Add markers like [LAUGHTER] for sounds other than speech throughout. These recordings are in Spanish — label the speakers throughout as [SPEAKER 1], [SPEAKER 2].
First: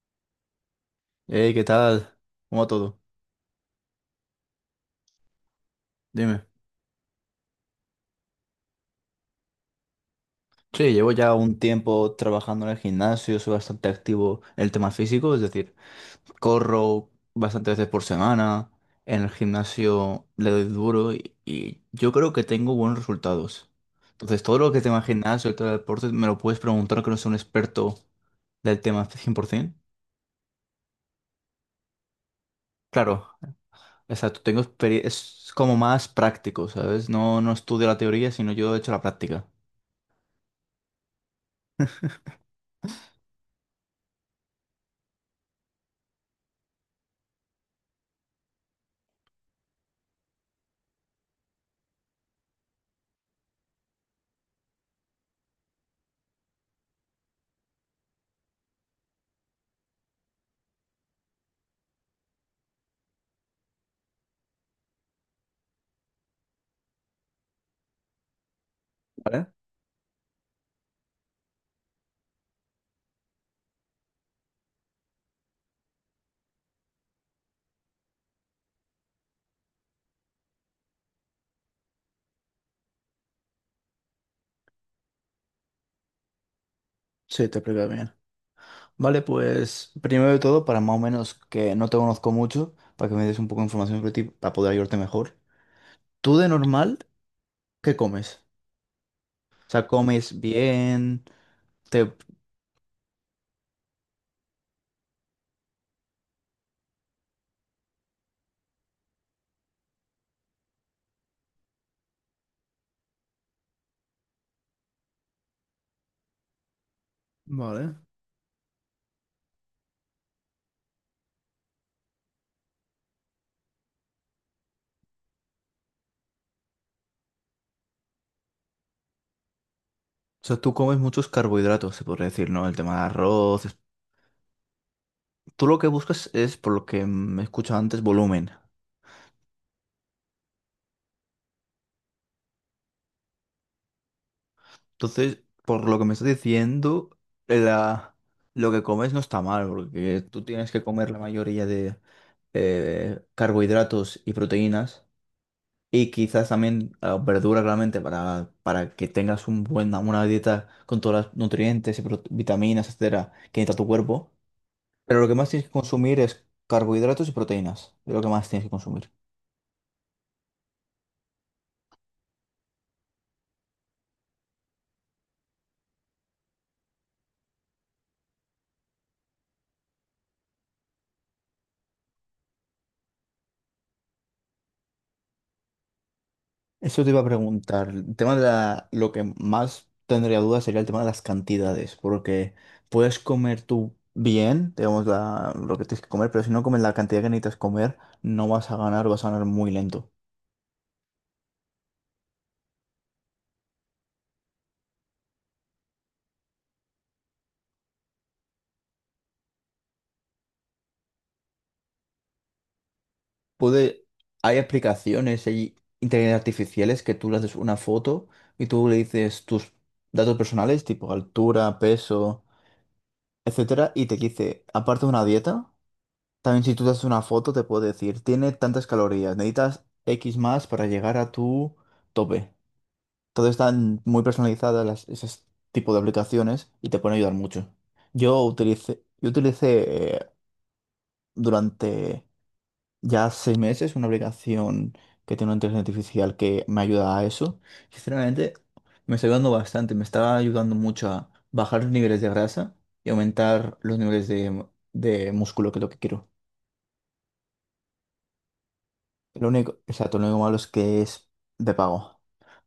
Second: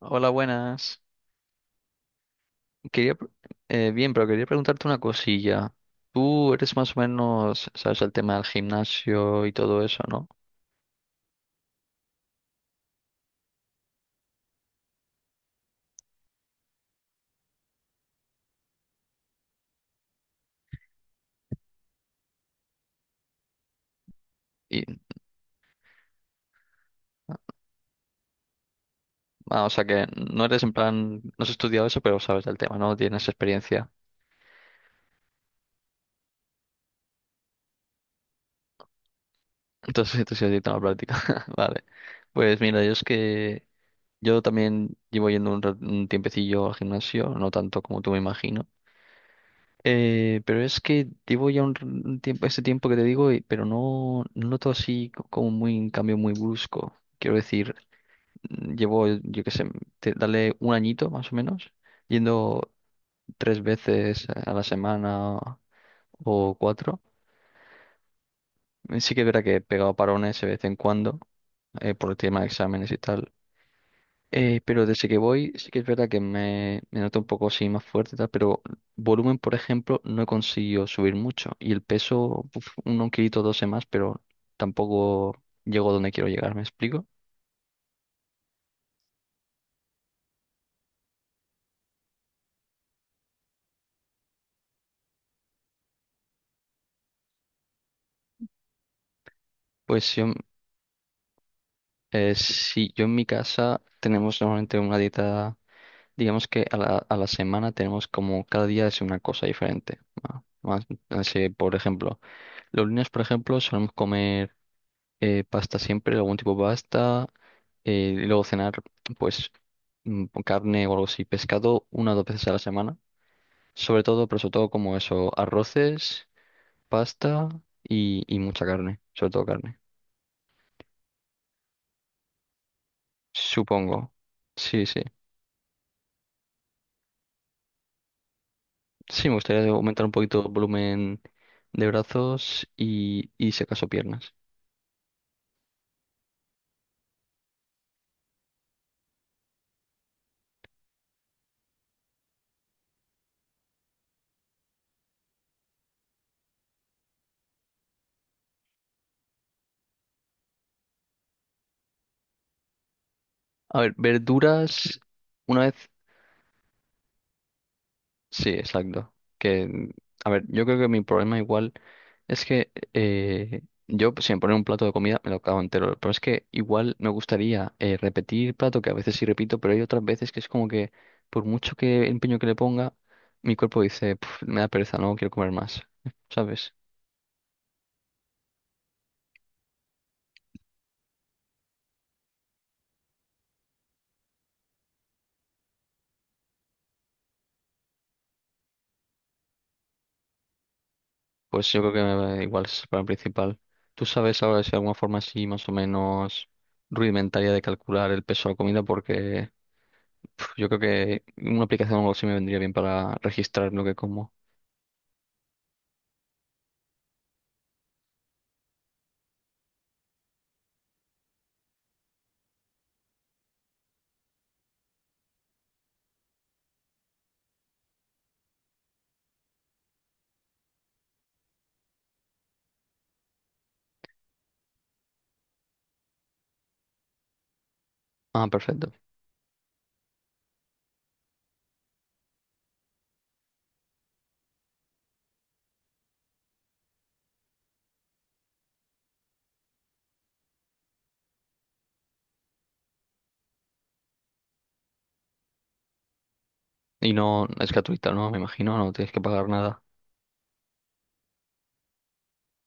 [SPEAKER 1] Hola, buenas.
[SPEAKER 2] Hey, ¿qué tal? ¿Cómo va todo?
[SPEAKER 1] Quería, pre- bien, pero quería preguntarte una cosilla.
[SPEAKER 2] Dime.
[SPEAKER 1] Tú eres más o menos, sabes, el tema del gimnasio y todo eso, ¿no?
[SPEAKER 2] Sí, llevo ya un tiempo trabajando en el gimnasio, soy bastante activo en el tema físico, es decir, corro bastantes veces por semana, en el gimnasio le doy duro y yo creo que tengo buenos resultados. Entonces, todo lo que
[SPEAKER 1] Y,
[SPEAKER 2] tema gimnasio y todo el deporte me lo puedes preguntar que no soy un experto del tema
[SPEAKER 1] o
[SPEAKER 2] 100%.
[SPEAKER 1] sea que no eres en plan, no has estudiado eso, pero sabes del tema, ¿no?
[SPEAKER 2] Claro,
[SPEAKER 1] Tienes experiencia.
[SPEAKER 2] exacto, tengo experiencia, es como más práctico, ¿sabes? No, no estudio la teoría, sino yo he hecho la práctica.
[SPEAKER 1] [LAUGHS] Entonces, tú sí has ido a la práctica. [LAUGHS] Vale. Pues mira, yo es que yo también llevo yendo un tiempecillo al gimnasio, no tanto como tú me imagino. Pero es que llevo ya un tiempo, ese tiempo que te digo, pero no noto así como muy, un cambio muy brusco. Quiero decir, llevo, yo qué sé, dale un añito más o menos, yendo tres veces a la semana o cuatro. Sí que es verdad
[SPEAKER 2] ¿Vale?
[SPEAKER 1] que he pegado parones de vez en cuando, por el tema de exámenes y tal. Pero desde que voy, sí que es verdad que me noto un poco así más fuerte, y tal, pero volumen, por ejemplo, no he conseguido subir mucho. Y el peso, uf, un kilito, 12 más, pero tampoco llego donde quiero llegar, ¿me explico?
[SPEAKER 2] Sí, te explico bien. Vale, pues primero de todo, para más o menos que no te conozco mucho, para que me des un poco de información sobre ti, para poder ayudarte mejor. ¿Tú de normal qué comes? O sea,
[SPEAKER 1] Pues si yo,
[SPEAKER 2] ¿comes bien? Te...
[SPEAKER 1] Sí, yo en mi casa tenemos normalmente una dieta, digamos que a a la semana tenemos como cada día es una cosa diferente. No sé, por ejemplo, los lunes, por ejemplo, solemos comer. Pasta siempre, algún tipo de pasta,
[SPEAKER 2] Vale.
[SPEAKER 1] y luego cenar, pues, con carne o algo así, pescado una o dos veces a la semana, sobre todo, pero sobre todo como eso, arroces, pasta y mucha carne, sobre todo carne,
[SPEAKER 2] O sea, tú comes muchos carbohidratos, se podría decir, ¿no? El tema de arroz.
[SPEAKER 1] supongo. Sí, sí.
[SPEAKER 2] Tú lo que buscas es, por lo que me he escuchado antes, volumen.
[SPEAKER 1] Sí, me gustaría aumentar un poquito el volumen de brazos y si acaso piernas.
[SPEAKER 2] Entonces, por lo que me estás diciendo, la... lo que comes no está mal, porque tú tienes que comer la mayoría de carbohidratos y proteínas. Y quizás también verduras verdura, claramente, para que tengas un buena, una dieta con todas los nutrientes y vitaminas, etcétera, que necesita
[SPEAKER 1] A
[SPEAKER 2] tu
[SPEAKER 1] ver,
[SPEAKER 2] cuerpo.
[SPEAKER 1] verduras,
[SPEAKER 2] Pero lo que más
[SPEAKER 1] una
[SPEAKER 2] tienes que
[SPEAKER 1] vez.
[SPEAKER 2] consumir es carbohidratos y proteínas. Es lo que más
[SPEAKER 1] Sí,
[SPEAKER 2] tienes que consumir.
[SPEAKER 1] exacto. Que, a ver, yo creo que mi problema igual es que yo, pues, si me ponen un plato de comida, me lo acabo entero. Pero es que igual me gustaría, repetir plato, que a veces sí repito, pero hay otras veces que es como que, por mucho que empeño que le ponga, mi cuerpo dice: "Puf, me da pereza, no quiero comer más". [LAUGHS] ¿Sabes?
[SPEAKER 2] Eso te iba a preguntar. El tema de lo que más tendría dudas sería el tema de las cantidades, porque puedes comer tú bien, digamos, lo que tienes que comer, pero si no comes la cantidad que necesitas comer, no vas a ganar, vas a ganar muy lento.
[SPEAKER 1] Pues yo creo que igual es el problema principal. ¿Tú sabes ahora si hay alguna forma así más o menos rudimentaria de calcular el peso de la comida? Porque... Yo creo que una aplicación o algo así me vendría bien para registrar lo que
[SPEAKER 2] Puede,
[SPEAKER 1] como.
[SPEAKER 2] hay aplicaciones, hay inteligencias artificiales que tú le haces una foto y tú le dices tus datos personales, tipo altura, peso, etcétera, y te dice, aparte de una dieta, también si tú te haces una foto te puede decir, tiene tantas calorías, necesitas X más para llegar a tu tope. Todo están muy personalizadas las, ese tipo de aplicaciones y te pueden ayudar mucho. Yo
[SPEAKER 1] Ah, perfecto.
[SPEAKER 2] utilicé, yo utilicé eh, durante ya 6 meses, una aplicación que tiene una inteligencia artificial que me ayuda a eso. Sinceramente, me está ayudando bastante, me está ayudando mucho a bajar los niveles de grasa y aumentar los niveles de músculo, que es lo que quiero.
[SPEAKER 1] Y no es gratuita, ¿no? Me imagino, no tienes que
[SPEAKER 2] Lo
[SPEAKER 1] pagar
[SPEAKER 2] único,
[SPEAKER 1] nada.
[SPEAKER 2] exacto, lo único malo es que es de pago,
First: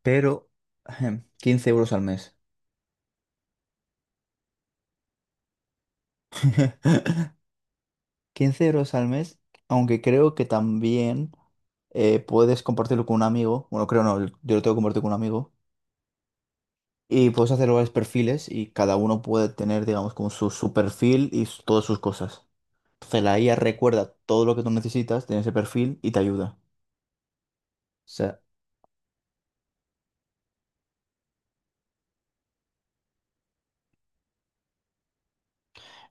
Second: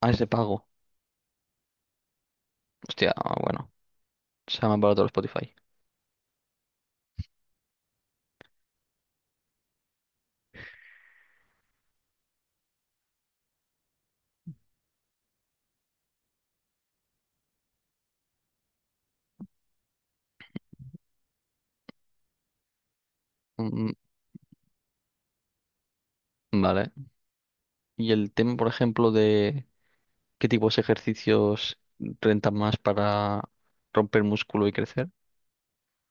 [SPEAKER 1] Ah, es de
[SPEAKER 2] pero
[SPEAKER 1] pago.
[SPEAKER 2] 15 euros al mes.
[SPEAKER 1] Hostia, ah, bueno. Se llama barato el Spotify.
[SPEAKER 2] [LAUGHS] 15 euros al mes, aunque creo que también puedes compartirlo con un amigo. Bueno, creo no, yo lo tengo que compartir con un amigo. Y puedes hacer varios perfiles y cada uno puede tener, digamos, como su perfil y todas sus cosas. Entonces la IA
[SPEAKER 1] Mm,
[SPEAKER 2] recuerda todo lo que tú necesitas de ese perfil y te ayuda.
[SPEAKER 1] vale.
[SPEAKER 2] O
[SPEAKER 1] Y el
[SPEAKER 2] sea,
[SPEAKER 1] tema, por ejemplo, de qué tipos de ejercicios rentan más para romper músculo y crecer.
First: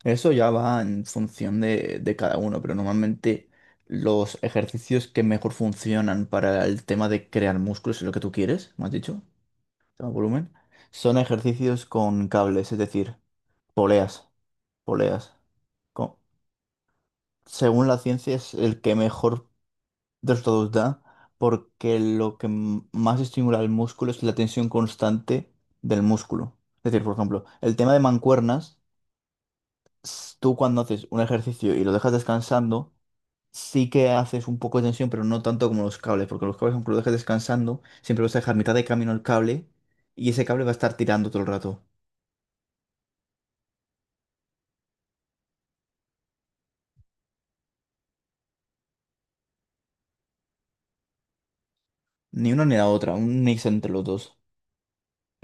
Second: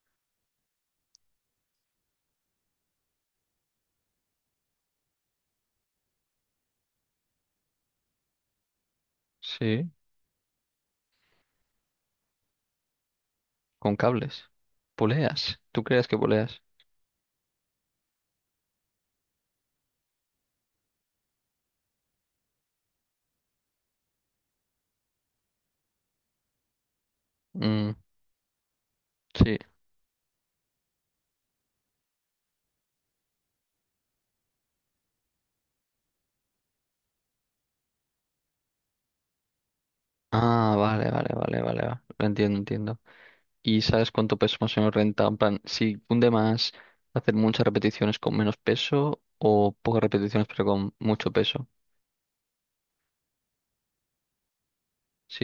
[SPEAKER 2] eso ya va en función de cada uno, pero normalmente los ejercicios que mejor funcionan para el tema de crear músculos, es lo que tú quieres, me has dicho,
[SPEAKER 1] Sí.
[SPEAKER 2] tema volumen, son ejercicios con cables, es decir,
[SPEAKER 1] Con
[SPEAKER 2] poleas,
[SPEAKER 1] cables.
[SPEAKER 2] poleas.
[SPEAKER 1] Poleas. ¿Tú crees que
[SPEAKER 2] Co-
[SPEAKER 1] poleas?
[SPEAKER 2] Según la ciencia es el que mejor de los dos da, porque lo que más estimula el músculo es la tensión constante del músculo. Es decir, por ejemplo, el tema
[SPEAKER 1] Mm,
[SPEAKER 2] de mancuernas,
[SPEAKER 1] sí.
[SPEAKER 2] tú cuando haces un ejercicio y lo dejas descansando, sí que haces un poco de tensión, pero no tanto como los cables, porque los cables, aunque lo dejes descansando, siempre vas a dejar mitad de camino el cable y ese cable va a
[SPEAKER 1] Ah,
[SPEAKER 2] estar
[SPEAKER 1] vale,
[SPEAKER 2] tirando
[SPEAKER 1] vale,
[SPEAKER 2] todo el
[SPEAKER 1] vale, vale.
[SPEAKER 2] rato.
[SPEAKER 1] Entiendo, entiendo. Y sabes cuánto peso más o menos renta. En plan, si cunde más hacer muchas repeticiones con menos peso o pocas repeticiones pero con mucho peso.
[SPEAKER 2] Ni una ni la otra, un mix entre los dos.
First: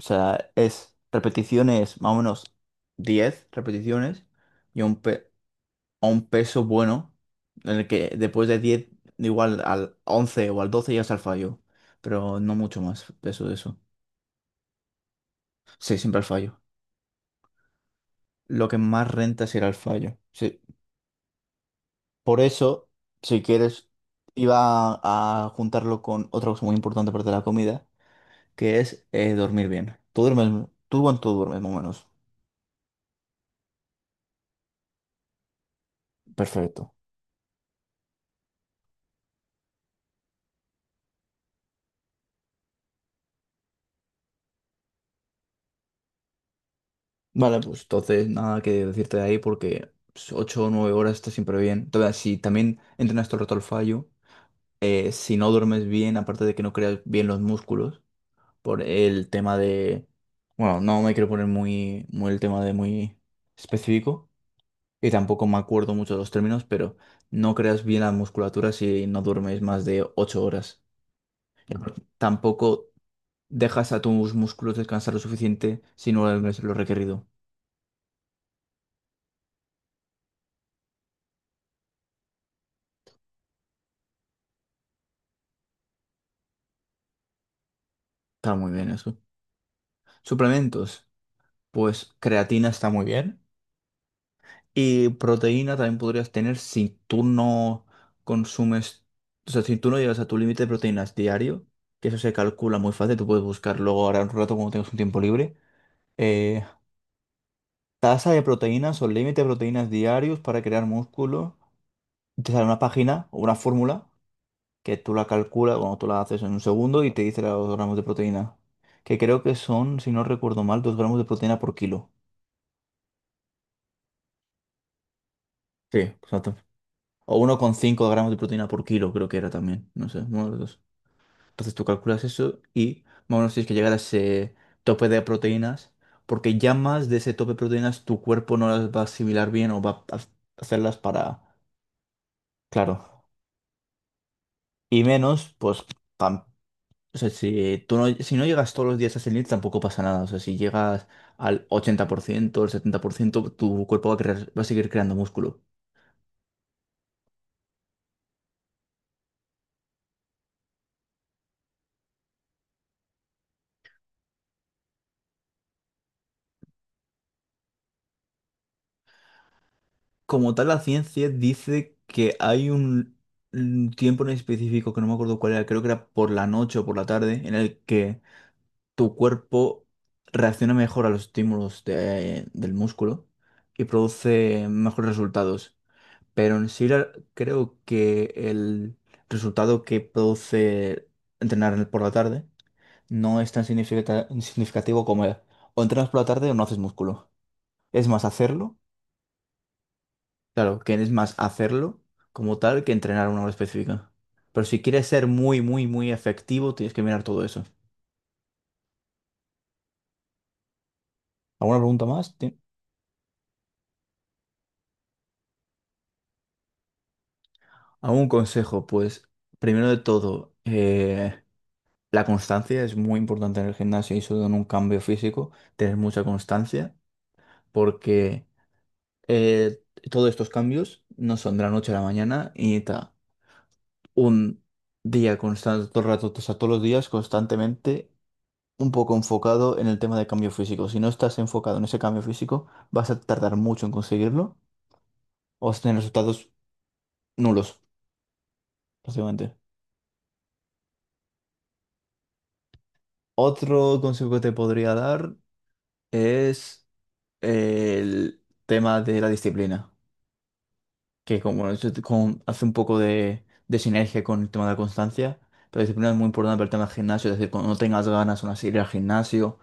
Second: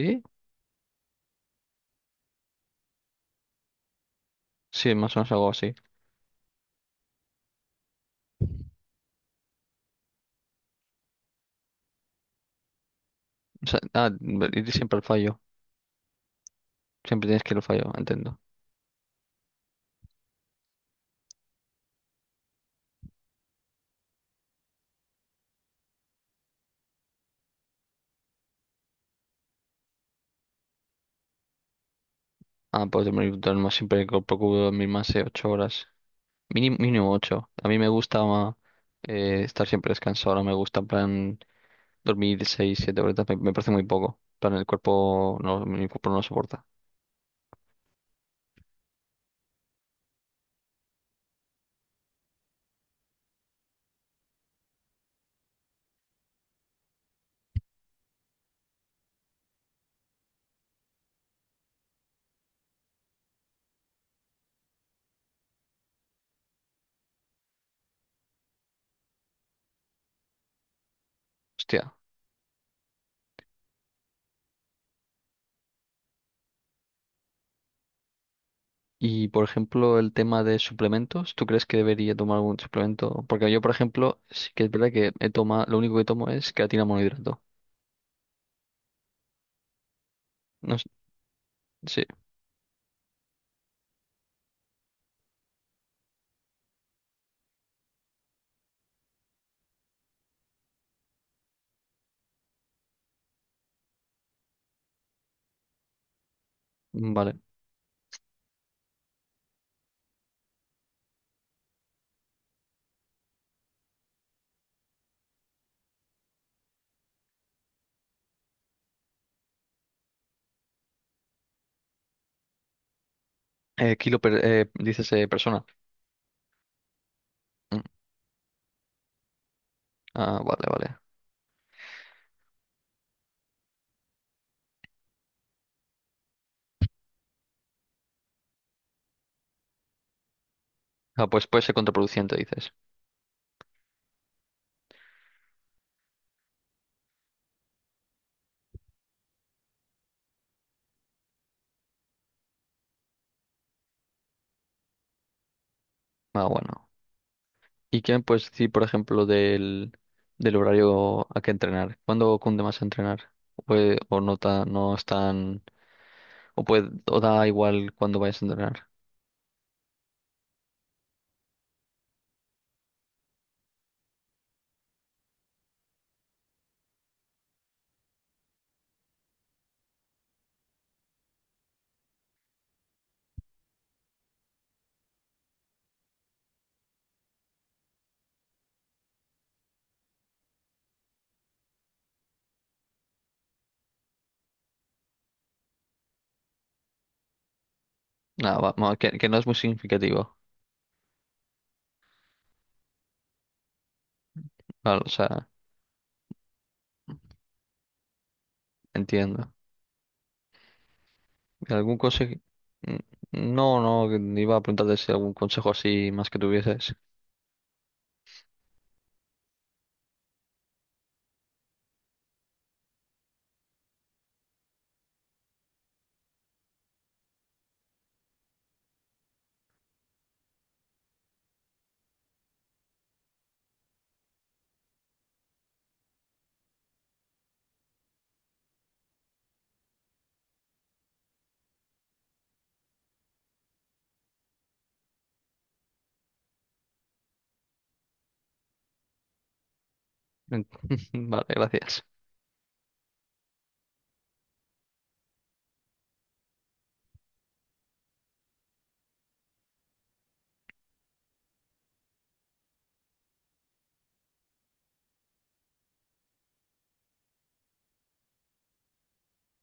[SPEAKER 2] O sea, es repeticiones más o menos 10 repeticiones y
[SPEAKER 1] Sí,
[SPEAKER 2] un,
[SPEAKER 1] más o menos algo así.
[SPEAKER 2] a un peso bueno, en el que después de 10 igual al 11 o al 12 ya está el fallo, pero no mucho más peso de
[SPEAKER 1] O
[SPEAKER 2] eso.
[SPEAKER 1] sea, ah, Ir siempre al fallo.
[SPEAKER 2] Sí, siempre al fallo.
[SPEAKER 1] Siempre tienes que ir al fallo, entiendo.
[SPEAKER 2] Lo que más renta será el fallo. Sí. Por eso, si quieres, iba a juntarlo con otra cosa muy importante aparte de la comida, que es dormir bien. Tú cuánto duermes más o menos.
[SPEAKER 1] Ah, pues dormir más siempre procuro dormir más de 8 horas. Mínimo,
[SPEAKER 2] Perfecto.
[SPEAKER 1] mínimo ocho. A mí me gusta estar siempre descansado. No me gusta, en plan, dormir seis, 7 horas. Me parece muy poco. En plan, el cuerpo no, mi cuerpo no lo soporta.
[SPEAKER 2] Vale, pues entonces nada que decirte de ahí porque 8 o 9 horas está siempre bien. Entonces, si también entrenas todo el rato al fallo. Si no duermes bien, aparte de que no creas bien los músculos, por el tema de, bueno, no me quiero poner muy, muy el tema de muy específico y tampoco me acuerdo mucho de los términos, pero no creas bien la musculatura si no duermes más de 8 horas. Y
[SPEAKER 1] Hostia.
[SPEAKER 2] aparte, tampoco dejas a tus músculos descansar lo suficiente si no duermes lo requerido.
[SPEAKER 1] Y, por ejemplo, el tema de suplementos, ¿tú crees que debería tomar algún suplemento? Porque yo, por ejemplo, sí que es verdad que he tomado, lo único que tomo es creatina monohidrato.
[SPEAKER 2] Está muy bien eso.
[SPEAKER 1] No, s-
[SPEAKER 2] Suplementos,
[SPEAKER 1] Sí,
[SPEAKER 2] pues creatina está muy bien. Y proteína también podrías tener si tú no consumes, o sea, si tú no llegas a tu límite de proteínas diario, que eso se calcula muy fácil, tú puedes buscar luego ahora un rato cuando tengas un tiempo libre. eh,
[SPEAKER 1] vale.
[SPEAKER 2] tasa de proteínas o límite de proteínas diarios para crear músculo. Y te sale una página o una fórmula que tú la calculas, bueno, tú la haces en un segundo y te dice los gramos de proteína. Que creo que son, si no recuerdo mal, 2 gramos de proteína por kilo.
[SPEAKER 1] Kilo dices, persona.
[SPEAKER 2] Sí, exacto. O uno coma
[SPEAKER 1] Mm,
[SPEAKER 2] cinco gramos de proteína por kilo, creo que era también. No sé,
[SPEAKER 1] Ah, vale, vale.
[SPEAKER 2] entonces tú calculas eso y más o menos tienes que llegar a ese tope de proteínas, porque ya más de ese tope de proteínas tu cuerpo no las va a asimilar bien o va a hacerlas
[SPEAKER 1] Ah,
[SPEAKER 2] para...
[SPEAKER 1] pues puede ser contraproducente, dices.
[SPEAKER 2] Claro. Y menos, pues, pam. O sea, si tú no, si no llegas todos los días a ese límite tampoco pasa nada. O sea, si llegas al 80%, al 70%, tu cuerpo va a va a seguir creando músculo.
[SPEAKER 1] Ah, bueno. ¿Y qué me puedes decir, por ejemplo, del horario a que entrenar? ¿Cuándo cunde más entrenar? O no, no es tan... o, puede, o da igual cuando vayas a entrenar?
[SPEAKER 2] Como tal, la ciencia dice que hay un tiempo en específico, que no me acuerdo cuál era, creo que era por la noche o por la tarde, en el que tu cuerpo reacciona mejor a los estímulos del músculo y produce mejores resultados. Pero en sí creo que el resultado que produce entrenar por la tarde no es tan significativo como el, o entrenas por la tarde o no haces músculo. Es más
[SPEAKER 1] Nada,
[SPEAKER 2] hacerlo,
[SPEAKER 1] va, que no es muy significativo.
[SPEAKER 2] claro, que es más hacerlo como tal que entrenar una hora específica. Pero si
[SPEAKER 1] Vale,
[SPEAKER 2] quieres
[SPEAKER 1] o
[SPEAKER 2] ser
[SPEAKER 1] sea...
[SPEAKER 2] muy, muy, muy efectivo, tienes que mirar todo eso.
[SPEAKER 1] Entiendo.
[SPEAKER 2] ¿Alguna
[SPEAKER 1] ¿Algún
[SPEAKER 2] pregunta
[SPEAKER 1] consejo?
[SPEAKER 2] más?
[SPEAKER 1] Mm, No, no, iba a preguntarte si algún consejo así más que tuvieses.
[SPEAKER 2] A un consejo, pues, primero de todo, la constancia es muy importante en el gimnasio y sobre todo en un cambio físico, tener mucha constancia, porque eh, todos estos cambios no son de la noche a la mañana y necesita un día constante, todo el rato, o sea, todos los días constantemente, un poco enfocado en el tema de cambio físico. Si no estás enfocado en ese cambio físico, vas a tardar mucho en conseguirlo o vas a tener resultados nulos, básicamente.
[SPEAKER 1] En- [LAUGHS] Vale, gracias.
[SPEAKER 2] Otro consejo que te podría dar es el tema de la disciplina, que como eso hace un poco de sinergia con el tema de la constancia, pero la disciplina es muy importante para el tema del gimnasio, es decir, cuando no tengas ganas aún así de ir al gimnasio,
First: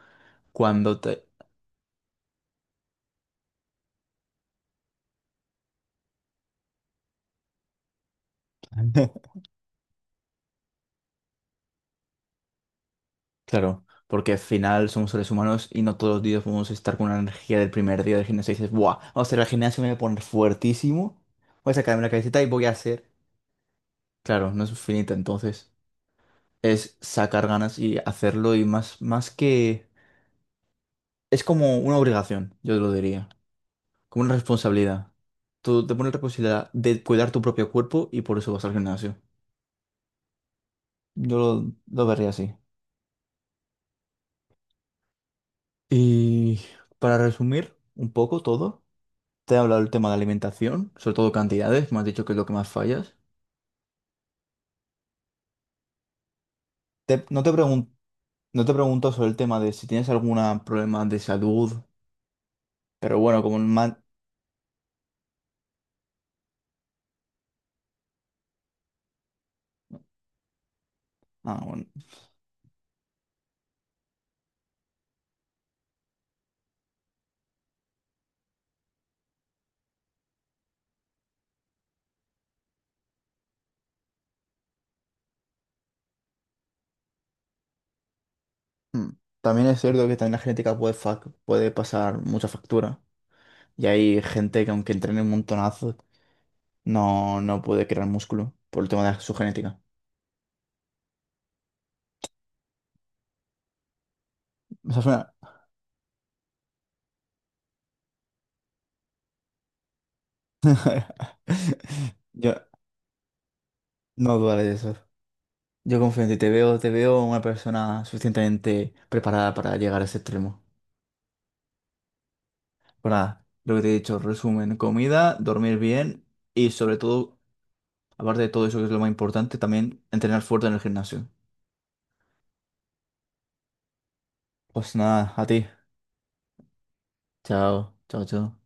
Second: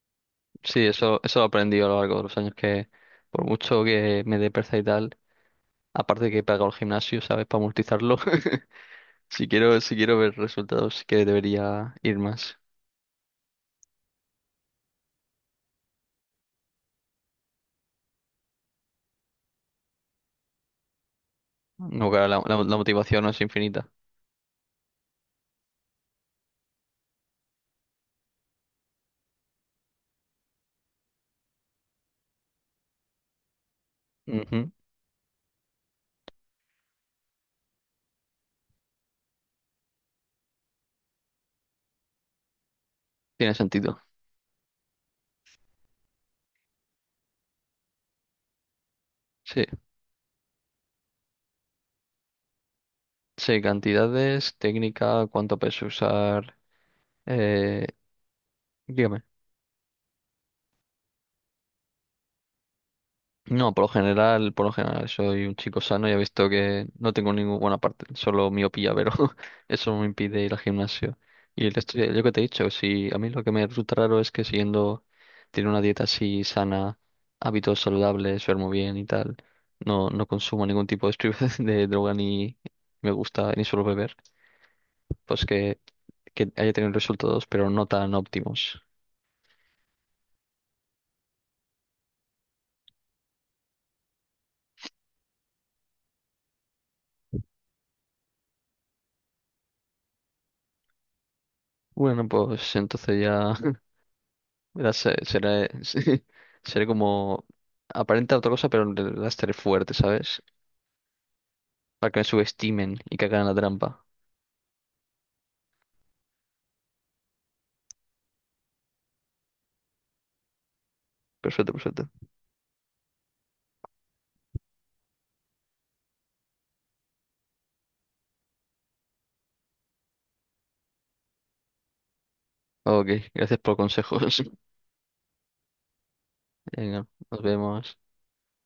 [SPEAKER 1] Sí,
[SPEAKER 2] cuando
[SPEAKER 1] eso,
[SPEAKER 2] te...
[SPEAKER 1] eso lo aprendí a lo largo de los años que por mucho que me dé pereza y tal, aparte que he pagado el gimnasio, ¿sabes? Para amortizarlo. [LAUGHS]
[SPEAKER 2] [LAUGHS]
[SPEAKER 1] Si quiero, si quiero ver resultados, sí que debería ir más.
[SPEAKER 2] Claro, porque al final somos seres humanos y no todos los días podemos estar con la energía del primer día del gimnasio y dices, ¡buah! Vamos a ir al gimnasio, me voy a poner fuertísimo, voy a sacarme la
[SPEAKER 1] No, claro,
[SPEAKER 2] camiseta y voy a
[SPEAKER 1] la
[SPEAKER 2] hacer...
[SPEAKER 1] motivación no es infinita.
[SPEAKER 2] Claro, no es finito, entonces es sacar ganas y hacerlo y más, más que... Es como una obligación, yo lo diría, como una
[SPEAKER 1] Ujú.
[SPEAKER 2] responsabilidad. Tú te pones la responsabilidad de cuidar tu propio cuerpo y por eso vas al gimnasio. Yo lo vería así.
[SPEAKER 1] Tiene sentido.
[SPEAKER 2] Y para resumir un poco todo, te he
[SPEAKER 1] Sí.
[SPEAKER 2] hablado del tema de alimentación, sobre todo cantidades, me has dicho que es lo que más fallas.
[SPEAKER 1] Sí, cantidades, técnica, cuánto peso usar.
[SPEAKER 2] Te- no te
[SPEAKER 1] Eh,
[SPEAKER 2] pregun- no te pregunto
[SPEAKER 1] dígame.
[SPEAKER 2] sobre el tema de si tienes algún problema de salud, pero bueno,
[SPEAKER 1] No, por lo general, soy un chico sano y he visto que no tengo ninguna parte, solo miopía, pero [LAUGHS] eso no me impide ir al gimnasio.
[SPEAKER 2] ah,
[SPEAKER 1] Y el
[SPEAKER 2] bueno.
[SPEAKER 1] resto, yo que te he dicho, si a mí lo que me resulta raro es que siguiendo, tiene una dieta así sana, hábitos saludables, duermo bien y tal, no consumo ningún tipo de, [LAUGHS] de droga ni me gusta ni suelo beber, pues que haya tenido resultados, pero no tan óptimos.
[SPEAKER 2] Hmm. También es cierto que también la genética puede, puede pasar mucha factura. Y hay gente que aunque entrene un montonazo, no, no puede crear músculo por el tema de su genética.
[SPEAKER 1] Bueno, pues entonces ya. [LAUGHS]
[SPEAKER 2] O sea,
[SPEAKER 1] Será, [LAUGHS] sí, será como aparenta otra cosa, pero en realidad estaré fuerte, ¿sabes?
[SPEAKER 2] [LAUGHS]
[SPEAKER 1] Para que me
[SPEAKER 2] Yo
[SPEAKER 1] subestimen y que hagan la trampa.
[SPEAKER 2] no dudaré de eso. Yo confío en ti, te veo una persona suficientemente preparada para llegar a ese extremo.
[SPEAKER 1] Perfecto, perfecto.
[SPEAKER 2] Pero nada, lo que te he dicho, resumen, comida, dormir bien y sobre todo, aparte de todo eso que es lo más importante, también entrenar fuerte en el gimnasio.
[SPEAKER 1] Ok, gracias por consejos.
[SPEAKER 2] Pues nada, a ti.
[SPEAKER 1] [LAUGHS] Venga, nos
[SPEAKER 2] Chao,
[SPEAKER 1] vemos.
[SPEAKER 2] chao, chao.